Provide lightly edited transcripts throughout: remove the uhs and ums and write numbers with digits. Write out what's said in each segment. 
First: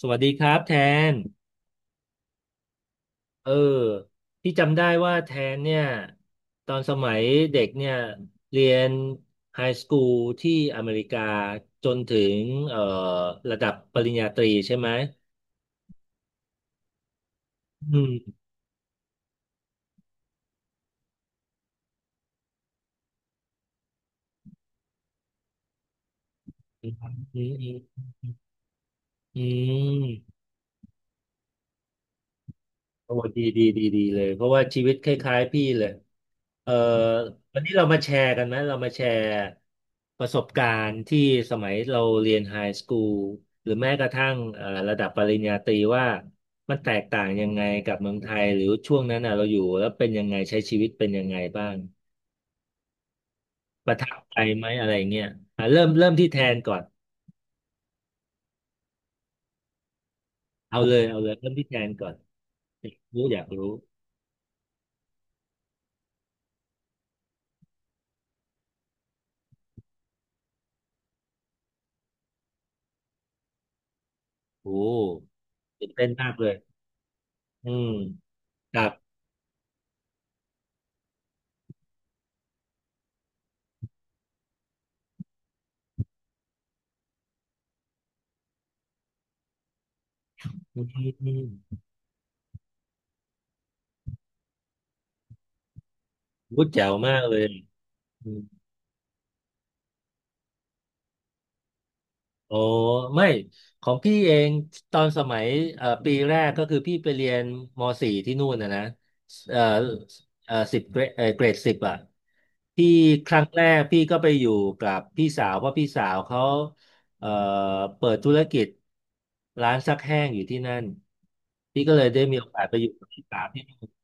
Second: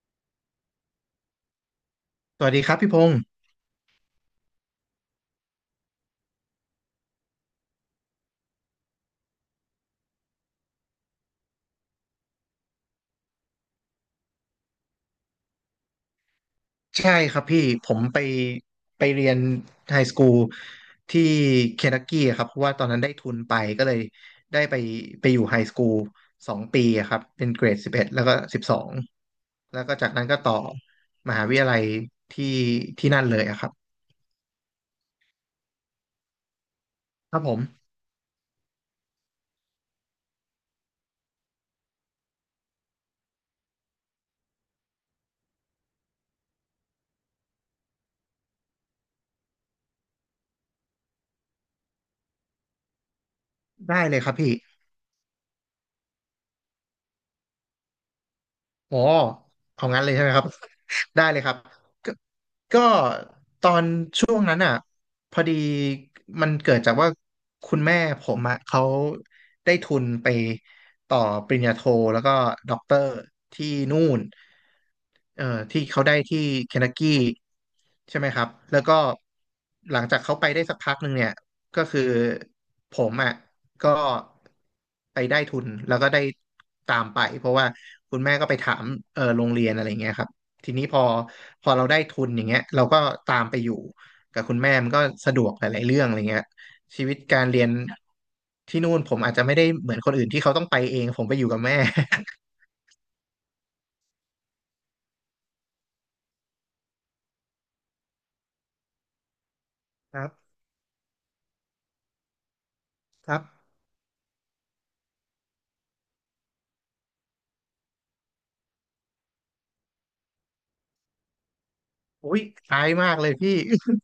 สวัสดีครับแทน สวัสดีครับพี่พงศ์เออ พี่จำได้ว่าแทนเนี่ยตอนสมัยเด็กเนี่ยเรียนไฮสคูลที่อเมริกาจนถึงเอ่อระดับปริญญาตรีใช่ไหมใช่ครับพี่ผอืมไปมไปเรียนไฮสคูลที่เคนทักกี้อะครับเพราะว่าตอนนั้นได้ทุนไปก็เลยได้ไปอยู่ไฮสคูลสองปีอืมอะอืครับเป็นเกรดสิบมเอ็ดแล้วก็12อืแล้วก็จากนั้นม ก็ต่อมหาวิทยาลัยที่ที่โอ้นั่นเลดียอะดีครับดีดีเลยเพราะว่าชีวิตคล้ายๆพี่เลยเอ่อครับผวันนี้เรามมาแชร์กันไหมเรามาแชร์ประสบการณ์ที่สมัยเราเรียนไฮสคูลหรือแม้กระทั่งระดับปริญญาตรีว่ามันแตกต่างยังไงกับเมืองไทยหรือช่วงนั้นน่ะเราอยู่แล้วเป็นยังไงใช้ชีวิตเป็นยังไงบ้างประได้เลทัยบครับใจพี่ ไหมอะไรเงี้ยอ่ะเริ่มเริ่มที่แทนก่อนอ๋อเอางั้นเลยใช่ไหมครับ เอาเลย เอาได้เลยเลยเริ่คมรับที่แทนก่อก็นก็อยากรู้อยากตรู้อนช่วงนั้นอ่ะพอดีมันเกิดจากว่าคุณแม่ผมอ่ะเขาได้ทุนไปต่อปริญญาโทแล้วก็ด็อกเตอร์ที่นู่นโอ้เอ่อที่ตื่นเขาเต้นได้มากที่เลยเคน n ักกี้ อืมใช่ไหมครับคแล้รัวบก็หลังจากเขาไปได้สักพักหนึ่งเนี่ยก็คือผมอ่ะก็ไปได้ทุนแล้วก็ได้ตามไปเพราะว่าคุณแม่ก็ไปถามเออโรงเรียนอะไรเงี้ยครับทีอนี้พอืม เราได้ทุนอย่างเงี้ยเราก็ตามไปอยู่กับคุณแม่มันก็สะดวกหลายๆเรื่องอะไรเงี้ยพูดแจ๋วชีวิมาตกเลการยเรียนอมที่นู่นผมอาจจะไม่ได้เหมือนคนอื่นที่เขาต้องไปเองผมไปอยู่กับแม่ โอ้ไม่ของพี่เอง ตอนสมัยปีแรกก็คือพี่ไปเรียนม.4ที่นู่นนะนะเอ่อ ครัเอ่อบสิบเกรดเอ่อเกรด 10อ่ะพี่คครัรั้งแรบกพี่ก็ไปอยู่กับพี่สาวเพราะพี่สาวเขาเอ่อเปิดธุรกิจร้านซักแห้งอยู่ที่นั่น พี่ก็เลยได้มีอุ้ย โอกาส คไปล้าอยยู่กับมากพี่เลยสาวพี่ที่นู่น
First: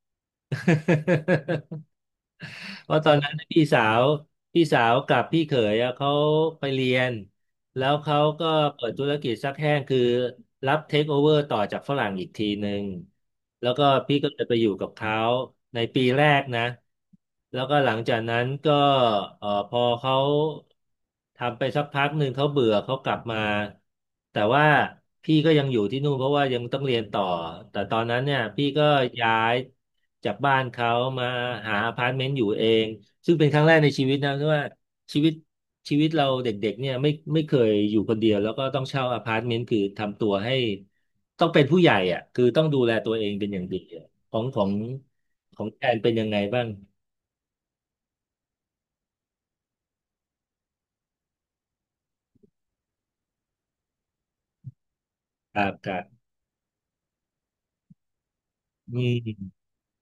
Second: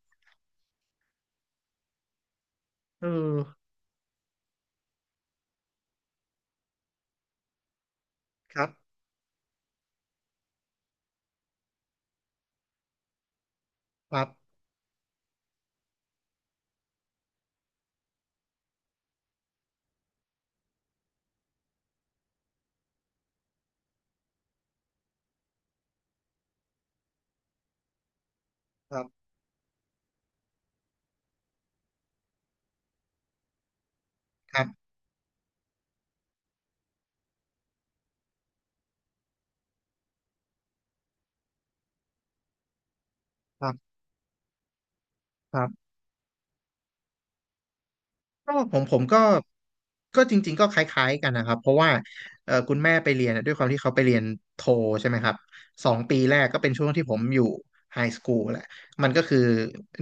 เพราะเอตอนนั้นอพี่สาวกับพี่เขยอะเขาไปเรียน แล้วเขาก็ครัเปิบดธุรกิจซักแห้งคือรับเทคโอเวอร์ต่อจากฝรั่งอีกทีหนึ่งแล้วก็คพี่รัก็เลยบไปอยู่กับเขาในปีแรกนะแล้วก็หลังจากนั้นก็พอเขาทำไปสักพักหนึ่งเขาเบื่อเขากลับมาแต่ว่าพี่ก็ยังอยู่ที่นู่นเพราะว่ายังต้องเรียนต่อแต่ตอนนั้นเนี่ยพี่ก็ครับย้ายจากบ้านเขามาหาอพาร์ตเมนต์อยู่เองซึ่งเป็นครั้งแรกในชีวิตนะที่คว่า รับ ชีวิตชีวิตเราเด็กๆเนี่ยไม่เคยอยู่คนเดียวแล้วก็ต้องเช่าอพาร์ตเมนต์คือทำตัวให้ต้องเป็นผู้ใหญ่อ่ะคือต้องดูแลตัวเองเป็นอย่าคงรัดีบอะของของคขอรังแอบนเป็นยังไงบ้างก็ผมก็จริงๆก็คล้ายๆกันนะครับเพราะว่าคุณแม่ไปเรียนอะด้วยความที่เขาไปเรียนโทใช่ไหมครับครับคสอรังปีบแรกก็เป็นช่วงที่ผมอยู่ไฮสคูลแหละอืมันก็คือม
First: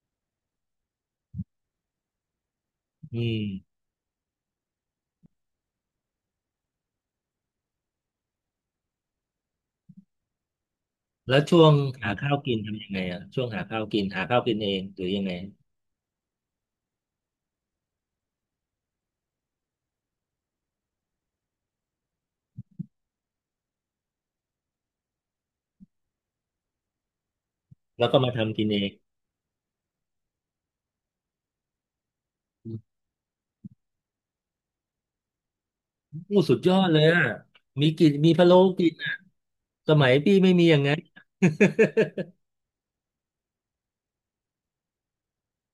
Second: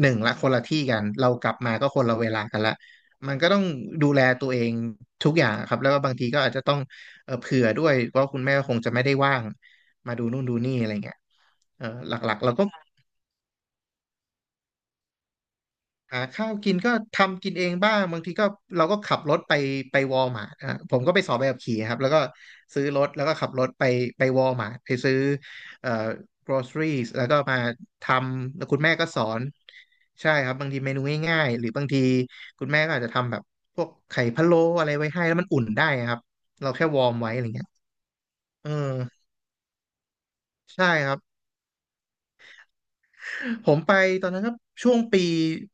หนึ่งละคนละที่กันเรากลับมาก็คนละเวลากันละอืมันก็ต้องมดูแลตัวเองทุกอย่างครับแล้วก็บางทีก็อาจจะต้องเผื่อด้วยว่าคุณแม่คงจะไม่ได้ว่างมาดูนู่นดูนี่อะไรเงี้ยแล้วช่วงหหาข้าลัวกๆเรากินก็ ทำยังไงอ่ะช่วงหาข้าวกินหาข้าวกินเองหรือยังไงหาข้าวกินก็ทำกินเองบ้างบางทีก็เราก็ขับรถไปวอลมาร์ทอ่ะผมก็ไปสอบใบขับขี่ครับแล้วก็ซื้อรถแล้วก็ขับรถไปวอลมาร์ทไปซื้อเอ่อ groceries แล้วก็มาทแล้วก็มาทำำกิแล้วนเอคุณงแม่ก็สอนใช่ครับบางทีเมนูง่ายๆหรือบางทีคุณอูแม่ก็อาจจะทำแบบพวกไข่พะโล้อะไรไว้ให้แล้วมันอุ่นได้ครับ้สุดเรายอแค่ดเลวอยร์มอ่ะไว้อะไรเงี้ยมีกินมีพะโล้เออกินอ่ะสมัยพี่ไม่มีอย่างใช่นั้นครับ ผมไปตอนนั้นก็ช่วงปี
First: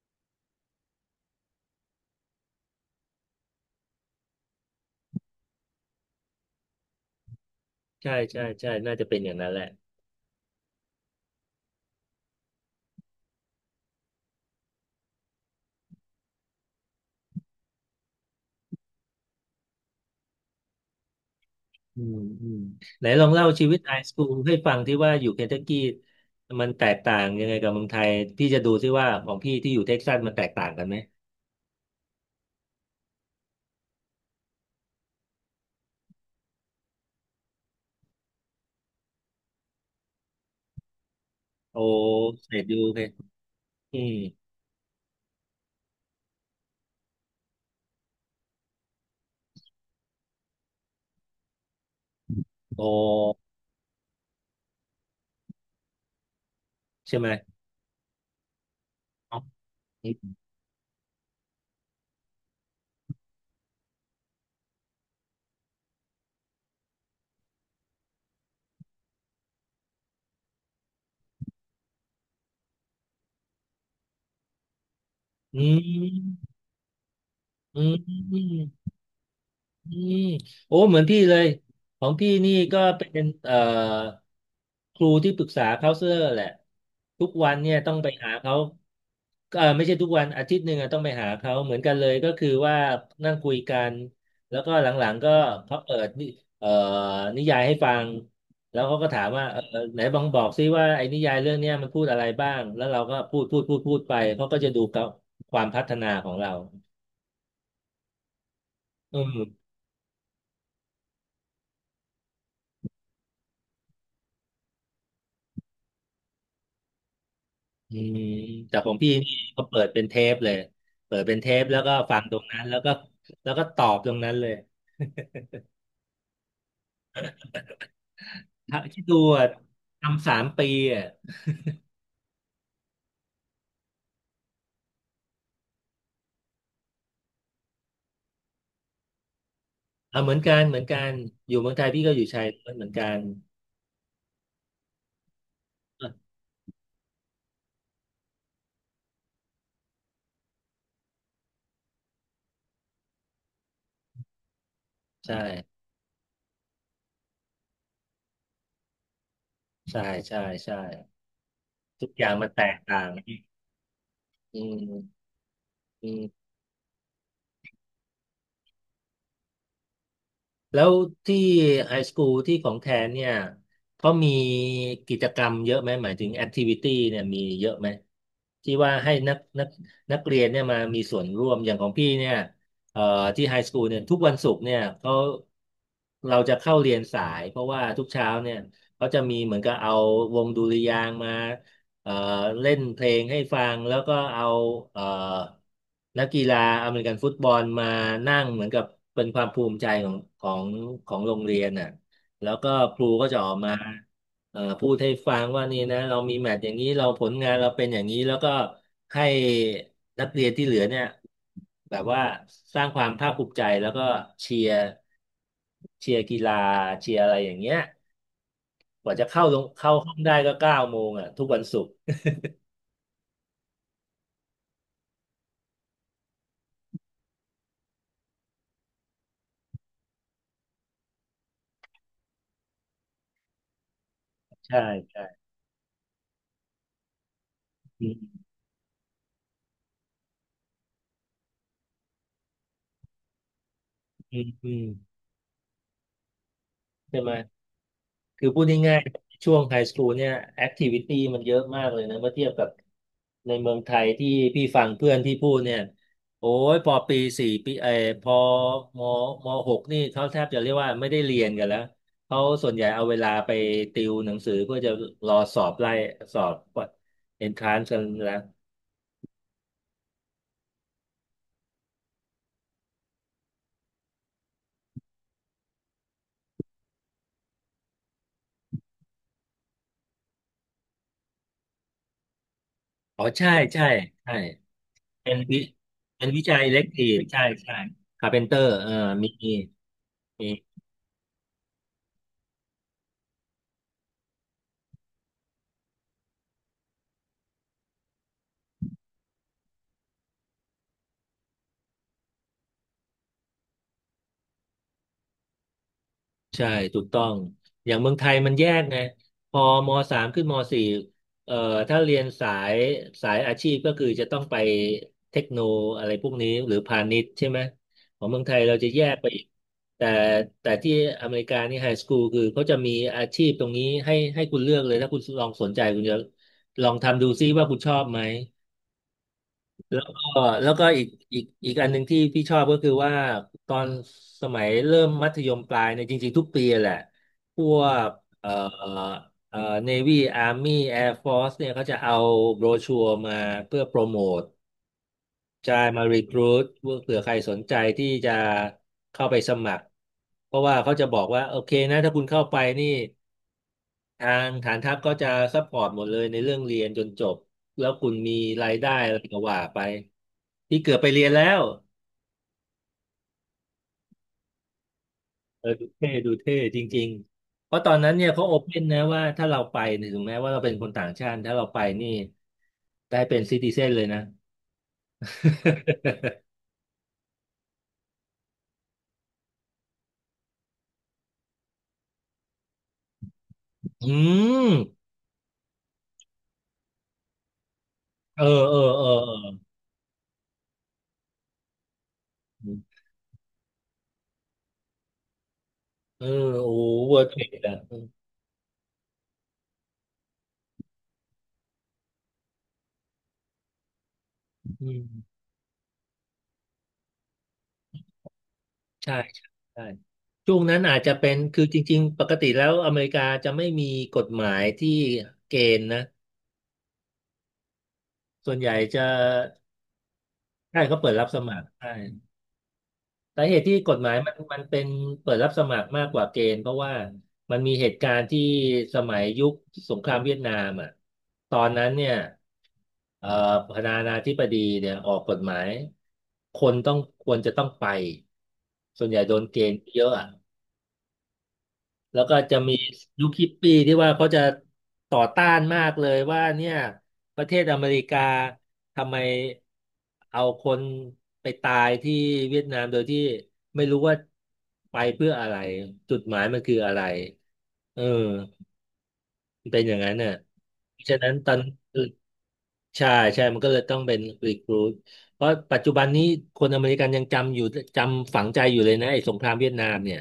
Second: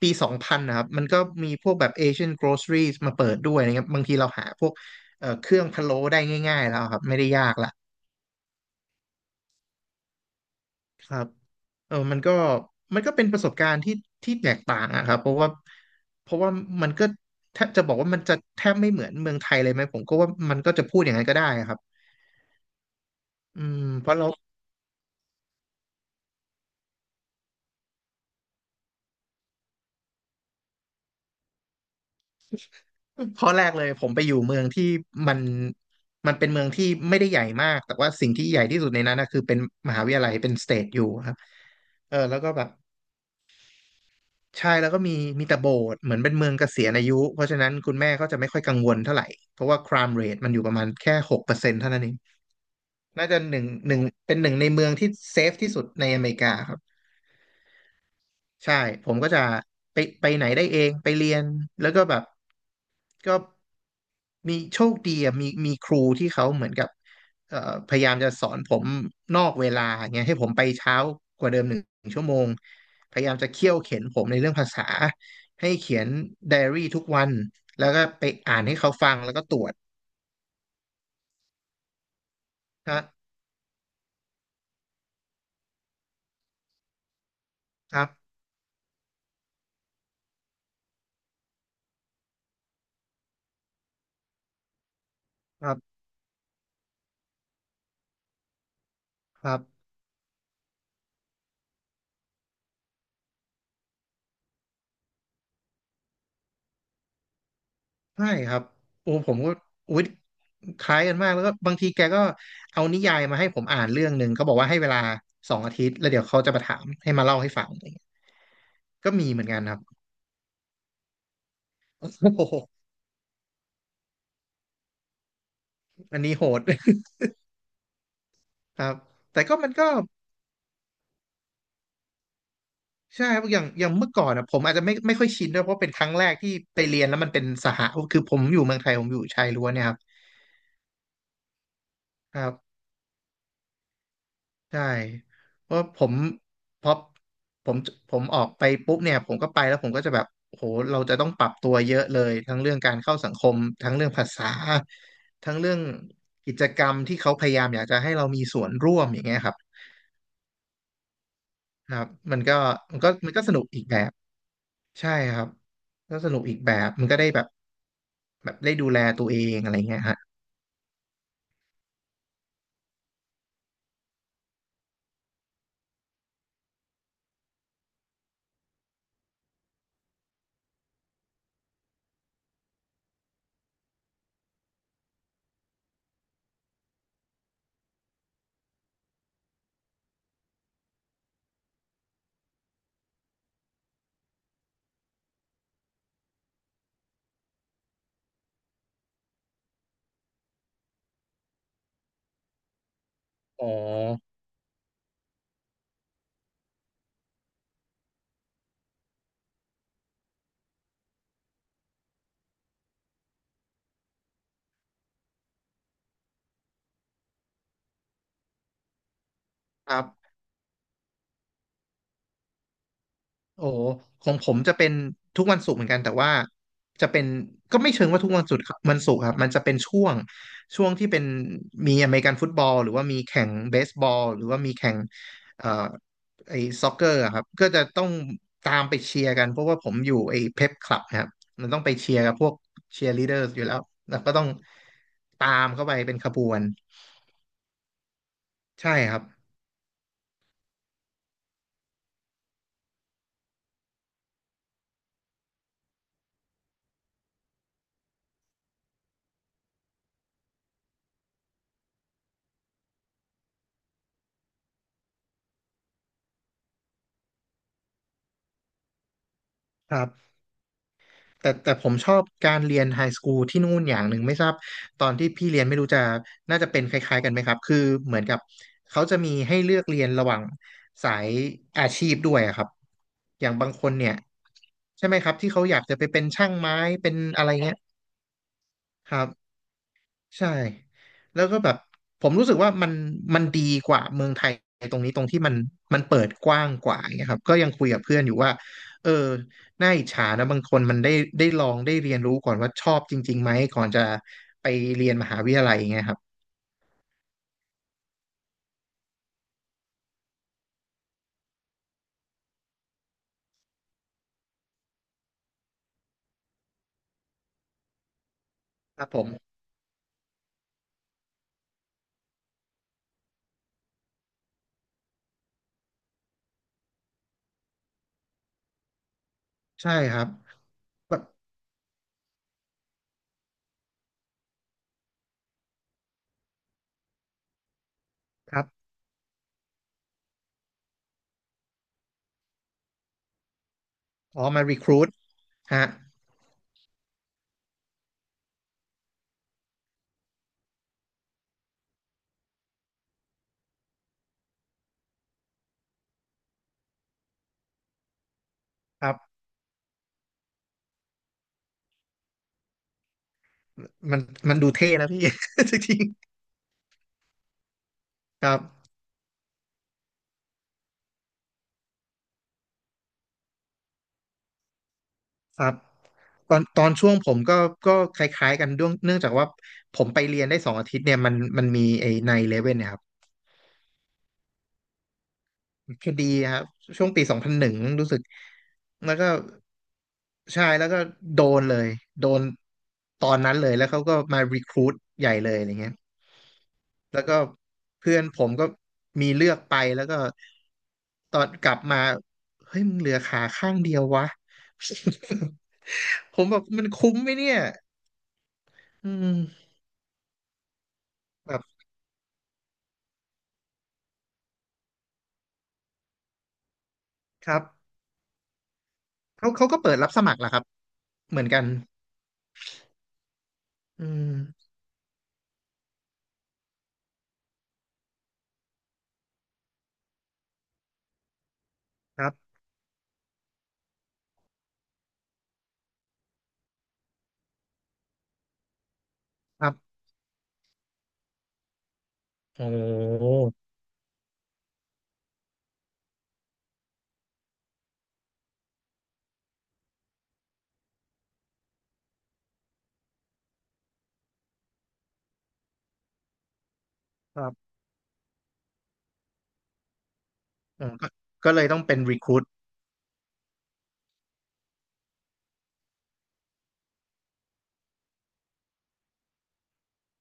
ปี2000นะครับมันก็มีพวกแบบ Asian Groceries มาเปิดด้วยนะครับบางทีเราหาพวกเครื่องพะโล้ได้ง่ายๆแล้วครับไม่ได้ยากละใช่ใช่ใช่น่าจะเป็นอย่างนั้นแหละ ครับเออมันก็เป็นประสบการณ์ที่ที่แตกต่างอะครับเพราะว่ามันก็แทบจะบอกว่ามันจะแทบไม่เหมือนเมืองไทยเลยไหมผมก็ว่ามันก็จะพูดอย่างนั้นก็ได้ครับอืมอืมไหนลองเล่าอืชีวิตมไอเพสราะคูเรา ลให้ฟังที่ว่าอยู่เคนทักกี้มันแตกต่างยังไงกับเมืองไทยพี่จะดูที่ว่าของพี่ที่อยู่เท็กซัสมันแตกต่างกันไหมข้อแรกเลยผมไปอยู่เมืองที่มันมันเป็นเมืองที่ไม่ได้ใหญ่มากแต่ว่าสิ่งที่ใหญ่ที่สุดในนั้นนะคือเป็นมหาวิทยาลัยเป็นสเตทอยู่ครับโอเออแล้วก็เสร็แบจบดูเลยอืมใช่แล้วก็มีแต่โบสถ์เหมือนเป็นเมืองเกษียณอายุเพราะฉะนั้นคุณแม่ก็จะไม่ค่อยกังวลเท่าไหร่เพราะว่า crime rate มันอยู่ประมาณแค่6%เท่านั้นเองโน่าจะอหนึ่งเป็นหนึ่งในเมืองที่เซฟที่สุดในอเมริกาครับ ใช่ไหมใช่ ผมก็จะไปไหนได้เอง ไปเรียน แล้วก็แบบก็มีโชคดีอะมีครูที่เขาเหมือนกับเอ่อพยายามจะสอนผมนอกเวลาเงี้ยให้ผมไปเช้ากว่าเดิม1 ชั่วโมง พยายามจะเคี่ยวเข็นผมในเรื่องภาษาอืให้เขียนมไดอารี่ทุกวัน อืแล้วมก็อืไปม อ่านให้เขาฟังแล้วก็ตรวจอืมโอ้เหมือนพี่เลยของพี่นี่ก็เป็นนะครูที่ปรึกษาเคาเซอร์แหละทุกวันเนี่ยต้อคงรัไปหาบเขาเออไม่ใช่ทุกวันอาทิตย์หนึ่งอะต้องไปหาเขาเหมือนกันเลยก็คือว่านั่งคุยกันแล้วก็หลังๆก็ครัเขาเปิบดนิเอ่อนิยายให้ฟังแล้วเขาก็ถามคว่ารัเออบ ไหนบองบอกซิว่าไอ้นิยายเรื่องเนี้ยมันพูดอะไรบ้างแล้วเราก็พูดพูดพูดพูดไปเขาก็จะดูกับความพัฒนาของเราใช่ครับโอ้อืผม มก็อุ๊ยคล้ายกันมากแล้วก็บางทีแกก็เอานิยายมาให้ผมอ่านเรื่องหนึ่งก็บอกว่าให้เวลา2 อาทิตย์แล้วเดี๋ยวเขาจะมาถามให้มาเล่าให้ฟังอะไรอืเงี้ยมแต่ของก็พี่มีนี่เหมือนกันก็ครัเปิบ ดเป็นเทปเลยเปิดเป็นเทปแล้วก็ฟัง ตรงโอ้โหนั้นแล้วก็ตอบตรงนั้นเลยอันนี้โหด ถ้าครับคิดดูแต่อะก็มันก็ทำ3 ปีอ่ะใช่ครับอย่างเมื่อก่อนนะผมอาจจะไม่ค่อยชินด้วยเพราะเป็นครั้งแรกที่ไปเรียนแล้วมันเป็นสหะคือผมอยู่เมืองไทยผมอยู่ชายล้วนเนี่ยครัเอาเหมือนกันเหมือนกันอยู่เมืองไทยพี่ก็อยู่ชายบ ล้วนเหมือนกันใช่เพราะผมพอผมผมออกไปปุ๊บเนี่ยผมก็ไปแล้วผมก็จะแบบโหเราจะต้องปรับตัวเยอะเลยทั้งเรื่องการเข้าสังคมทั้งเรื่องภาษาใช่ทั้งเรื่องกิจกรรมที่เขาพยายามอยากจะให้เรามีส่วนร่วมอย่างเงี้ยครับใช่ใช่ใช่ครัทุบกอย่างมันมันก็แตกมันต่าก็งมันก็สนุกอีกแบบอืใช่มครับอืก็สนุกม อีกแบบมันก็ได้แบบแบบได้ดูแลตัวเองอะไรเงี้ยฮะแล้วที่ไฮสคูลที่ของแทนเนี่ยเขามีกิจกรรมเยอะไหมหมายถึงแอคทิวิตี้เนี่ยมีเยอะไหมที่ว่าให้นักเรียนเนี่ยมามีส่วนร่วมอย่างของพี่เนี่ยเอ่อที่ไฮสคูลเนี่ยทุกวันศุกร์เนี่ยเขาเราจะเข้าเรียนสายเพราะว่าทุกเช้าเนี่ยเขาจะมีเหมือนกับเอาวงดุริยางค์มา เอ่อเล่นเพลงให้ฟังแล้วก็เอาเอ่อนักกีฬาอเมริกันฟุตบอลมานั่งเหมือนกับเป็นความภูมิใจของโรงเรียนน่ะแล้วก็ครูก็จะออกอ๋อมาพูดให้ฟังว่านี่นะเรามีแมตช์อย่างนี้เราผลงานเราเป็นอย่างนี้แล้วก็ให้นักเรียนที่เหลือเนี่ยแบบว่าสร้างความภาคภูมิใจแล้วก็เชียร์เชียร์กีฬาเชียร์อะไรอย่างเงี้ยกว่าจะเข้าลงคเข้ารัห้องได้บ ก็9 โมงอ่ะทุกวันศุกร์ โอ้ของผมจะเป็นทุกวันศุกร์เหมือนกันแต่ว่าจะเป็นก็ไม่เชิงว่าทุกวันศุกร์ครับวันศุกร์ครับมันจะเป็นช่วงที่เป็นมีอเมริกันฟุตบอลหรือว่ามีแข่งเบสบอลหรือว่ามีใช่แข่งใช่เอ่อไอ้ซ็อกเกอร์ครับก็จะต้อืองมตามไปเชียร์กันเพราะว่าผมอยู่ไอ้เพปคลับนะครับมันต้องไปเชียร์กับพวกเชียร์ลีดเดอร์อยู่แล้วแล้วก็อืต้องมอืมตามเข้าไปเป็นขบวนใช่ไหมคือพูดใช่ง่ายครับๆช่วงไฮสคูลเนี่ยแอคทิวิตี้มันเยอะมากเลยนะเมื่อเทียบกับในเมืองไทยที่พี่ฟังเพื่อนที่พูดเนี่ยโอ้ยพอปีสี่ปีพอมหกนี่เขาแทบจะเรียกว่าไม่ได้เรียนกันแล้วเขาส่วนใหญ่เอาเวลาไปติวหนังสือเพื่อจะรอสอบไล่สอบเอนทรานซ์กันแล้วครับ แต่ผมชอบการเรียนไฮสคูลที่นู่นอย่างหนึ่งไม่ทราบตอนที่พี่เรียนไม่รู้จะน่าจะเป็นคล้ายๆกันไหมครับคือเหมือนกับเขาจะมีให้เลือกเรียนระหว่างสายอาชีพด้วยอะครับอ๋ออใช่ย่างบางคใช่นเนี่ยใช่ใช่ไหมคเป็รับนที่วิเขาอยากจะไปเป็นเป็นวิช่างจัยไม้เล็กทีเป็นฟใช่อะไรเงี้ใช่ยคาเพนเตอร์ครับ มีมี ใช่แล้วก็แบบผมรู้สึกว่ามันมันดีกว่าเมืองไทยตรงนี้ตรงที่มันมันเปิดกว้างกว่าอย่างเงี้ยครับก็ยังคุยกับเพื่อนอยู่ว่าเออน่าอิจฉานะบางคนมันได้ได้ลองได้เรียนรู้ก่อนว่าชอบจริงๆไหมก่อนจะไปเรียนมหาวิทยาลัยอย่างเงี้ยครับใช่ถูกต้องอย่างเมืองไทยมันแยกไงพอมสามขึ้นมสี่เอ่อถ้าเรียนสายสายอาชีพก็คือจะต้องไปเทคโนอะไรพวกนี้หรือพาณิชย์ใช่ไหมของเมืองไทยเราจะคแยรับกผไปมอีกแต่แต่ที่อเมริกานี่ไฮสคูลคือเขาจะมีอาชีพตรงนี้ให้ให้คุณเลือกเลยถ้าคุณลองสนใจคุณจะลองทำดูซิว่าคุณชอบไหม ใช่แล้วครับก็แล้วก็อีกแบบอีกอันหนึ่งที่พี่ชอบก็คือว่าตอนสมัยเริ่มมัธยมปลายเนี่ยจริงๆทุกปีแหละพวกเอ่อครับเอ่อเนวี่อาร์มี่แอร์ฟอสเนี่ยเขาจะเอาโบรชัวร์มาเพื่อโปรโมทอ๋อมารีครูทใช่ฮะมารีครูทเผื่อใครสนใจที่จะเข้าไปสมัครเพราะว่าเขาจะบอกว่าโอเคนะถ้าคุณเข้าไปนี่ ทางฐานทัพก็จะซัพพอร์ตหมดเลยในเรื่องเรียนจนจบแล้วคุณมีรายได้คอะรับไรก็ว่าไปที่เกือบไปเรียนแล้วมันมันดูเท่นะพี่ เอ อจดูริงเท่ดูเท่จริงๆเพราะตอนนั้นเนี่ยๆเขาคโอรับ เพ่นนะว่าถ้าเราไปเนี่ยถึงแม้ว่าเราเป็นคนต่างชาติถ้าเราไปนี่ได้เป็นซิติเซนเลยนะ ครับตอนช่วงผมก็ก็คล้ายๆกันด้วยเนื่องจากว่าผมไปเรียนได้สองอาทิตย์เนี่ยมันมีไอ้ไนเลเว่นเนี่ยครับ อืมคดีครับช่วงปีสองพันหนึ่งรู้สึกเออเออแล้วก็ใช่แล้วก็โดนเลยโดนอตอนนั้นเลยแล้วเขาก็มารีครู t ใหญ่เลยอะไรเงี้ยเออโอ้เวอแล้วร์เทก็รดอ่ะเพื่อนผมก็มีเลือกไปแล้วก็ตอนกลับมาเฮ้ยมึงเหลือขาข้างเดียววะ อืม ผมแบบมันคุ้มไหมเนี่ยอืใช่ใช่ม ใช่ช่วงนั้นอาจจะเป็นคือจริงๆปกติแล้วอเมริกาจะไม่มีกฎหมายที่เกณฑ์นะครับส่วนใหญ่จะเขาก็เปิดรับสมัครแหละครับใช่เขาเปิดรับสเหมือนมักัคนรใช่สาเหตุที่กฎอืหมายมันมันมเป็นเปิดรับสมัครมากกว่าเกณฑ์เพราะว่ามันมีเหตุการณ์ที่สมัยยุคสงครามเวียดนามอ่ะตอนนั้นเนี่ยครับเอ่อประธานาธิบดีเนี่ยออกกฎหมายคนต้องควรจะต้องไปส่วนใหญ่โดนเกครัณฑ์บเยอะอะ แล้วก็จะโอมียุ้คฮิปปี้ที่ว่าเขาจะต่อต้านมากเลยว่าเนี่ยประเทศอเมริกาทำไมเอาคนไปตายที่เวียดนามโดยที่ไม่รู้ว่าไปเพื่ออะไรจุดหมายมันคืออะไรครับเออมันเป็นอย่างนั้นน่ะอืมเพราะก็ฉะนั้นตก็อนเลยต้องเป็นรีคู t ใช่ใช่มันก็เลยต้องเป็นรีครูทเพราะปัจจุบันนี้คนอเมริกันยังจำอยู่จำฝังใจอยู่เลยนะไอ้สงครามเวียดนามเนี่ย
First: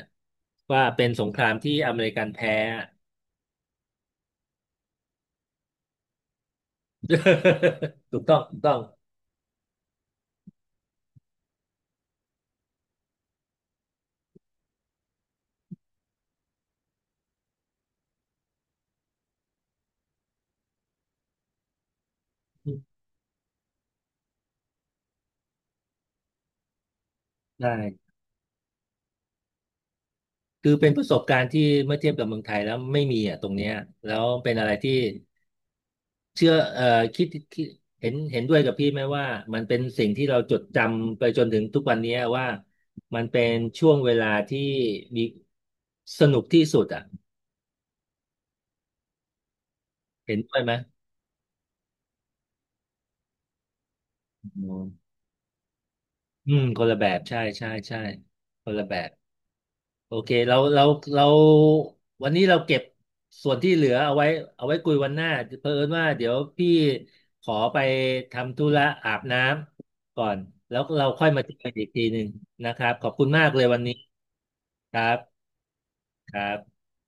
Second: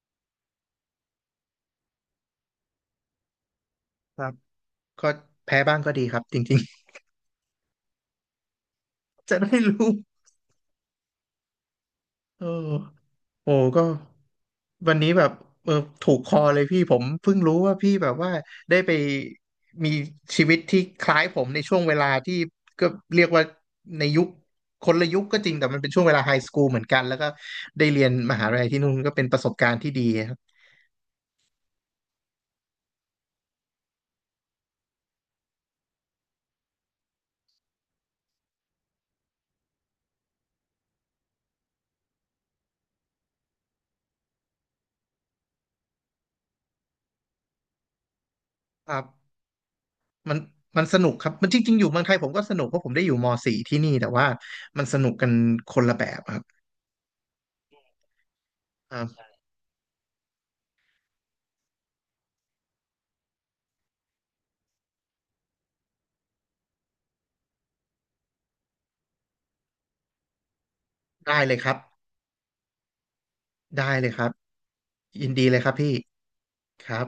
ว่าเป็นสงครามที่อเมริกันแพ้ ครับก็แพ้บ้างก็ดีครับจริง ถูกต้องถูกต้องๆ จะได้รู้เออโอ้ก็วันนี้แบบเออถูกคอเลยพี่ผมเพิ่งรู้ว่าพี่แบบว่าได้ไปมีชีวิตที่คล้ายผมในช่วงเวลาที่ก็เรียกว่าในยุคคนละยุคก็จริงแต่มันเป็นช่วงเวลาไฮสคูลเหมือนกันแล้วก็ใชได้เรียน่มหาลัยที่นู่นก็เป็นประสบการณ์ที่ดี คือเป็นประสบการณ์ที่เมื่อเทียบกับเมืองไทยแล้วไม่มีอ่ะตรงเนี้ยแล้วเป็นอะไรที่เชื่อคิดคิดเห็นเห็นด้วยกับพี่ไหมว่ามันเป็นสิ่งที่เราจดจำไปจนถึงทุกวันเนี้ยว่ามันเป็นช่วงเวลาที่มีสนุกที่สุดอ่ะครับเห็มันนด้วยไหมมันสนุกครับมันจริงๆอยู่เมืองไทยผมก็สนุกเพราะผมได้อยู่ม .4 ที่นี่แต่ว่าอืมันสนุมกกันคนละแบบครับอืมคนละแบบใช่ ใช่ใช่คนละแบอ่บ าโอเคเราเราเราวันนี้เราเก็บส่วนที่เหลือเอาไว้เอาไว้คุยวันหน้าเผอิญว่าเดี๋ยวพี่ขอไปทำธุระอาบน้ำก่อนแล้วเราค่อยได้มาเจเลอยคกันรับอีกทีหนึ่งนะครับขอบคุณมากเลยวันได้นี้เลยครับครับยินดีเลยครับพี่ครับครับ